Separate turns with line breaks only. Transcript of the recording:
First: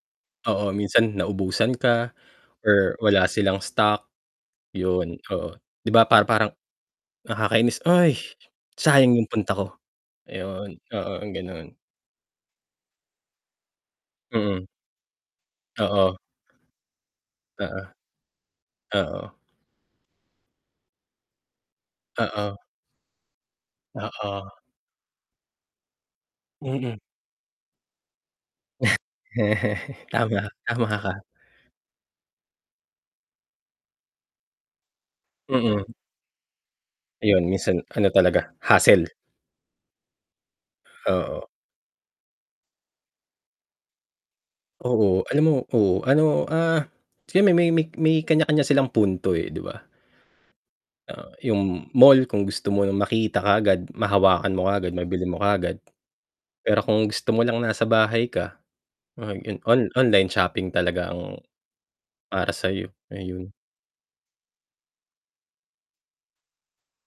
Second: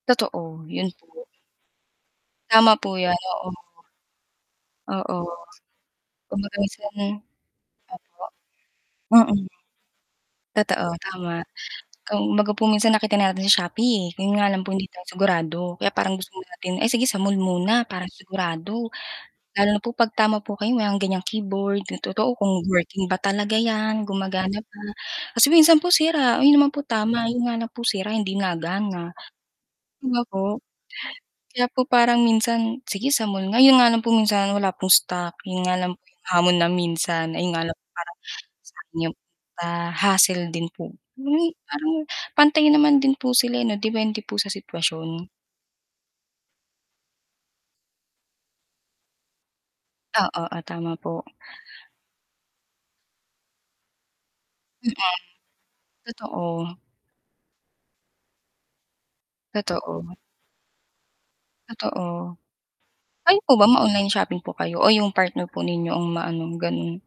Totoo,
Oo
yun
minsan
po.
naubusan ka
Tama
or
po yan,
wala silang
oo.
stock
Oo.
yun, oo 'di ba, pa parang
[unintelligible] Opo,
nakakainis ay, sayang yung
mm.
punta ko. Yun,
Totoo
oo
tama,
ganun.
kung baga po minsan nakita natin sa Shopee 'yon nga lang
Mm.
po hindi tayo sigurado kaya parang
Oo.
gusto muna natin ay sige sa mall muna
Oo.
para sigurado
Oo.
lalo na po 'pag tama po kayo may ganyang keyboard totoo
Oo.
kung working ba talaga 'yan
Oo.
gumagana pa. Kasi minsan po sira 'yon naman po
Mm.
tama 'yon nga lang po sira hindi nagana, 'di ba
Tama,
po.
tama ka.
Kaya po parang minsan, sige sa mall nga, yun nga lang po minsan wala pong stock, yun nga
Mm.
lang po yung hamon na minsan
Ayun,
ayun nga lang
minsan ano
parang
talaga
yung,
hassel.
ah hassle din po
Oo.
yung parang pantay naman din po sila ano dipende po sa
Oo,
sitwasyon.
alam mo oo, ano, ah, kasi may may may may kanya kanya silang punto, eh, 'di ba
Oo, ah tama po.
Ah, yung mall kung gusto mo ng makita kaagad, mahawakan mo kaagad,
Mm.
mabili mo kaagad.
Totoo.
Pero kung gusto mo lang nasa bahay ka yun on
Totoo.
online shopping talaga ang
Totoo.
para sayo.
Kayo
Ayun.
po ba ma online shopping po kayo o yung partner po ninyo ang maano ganun?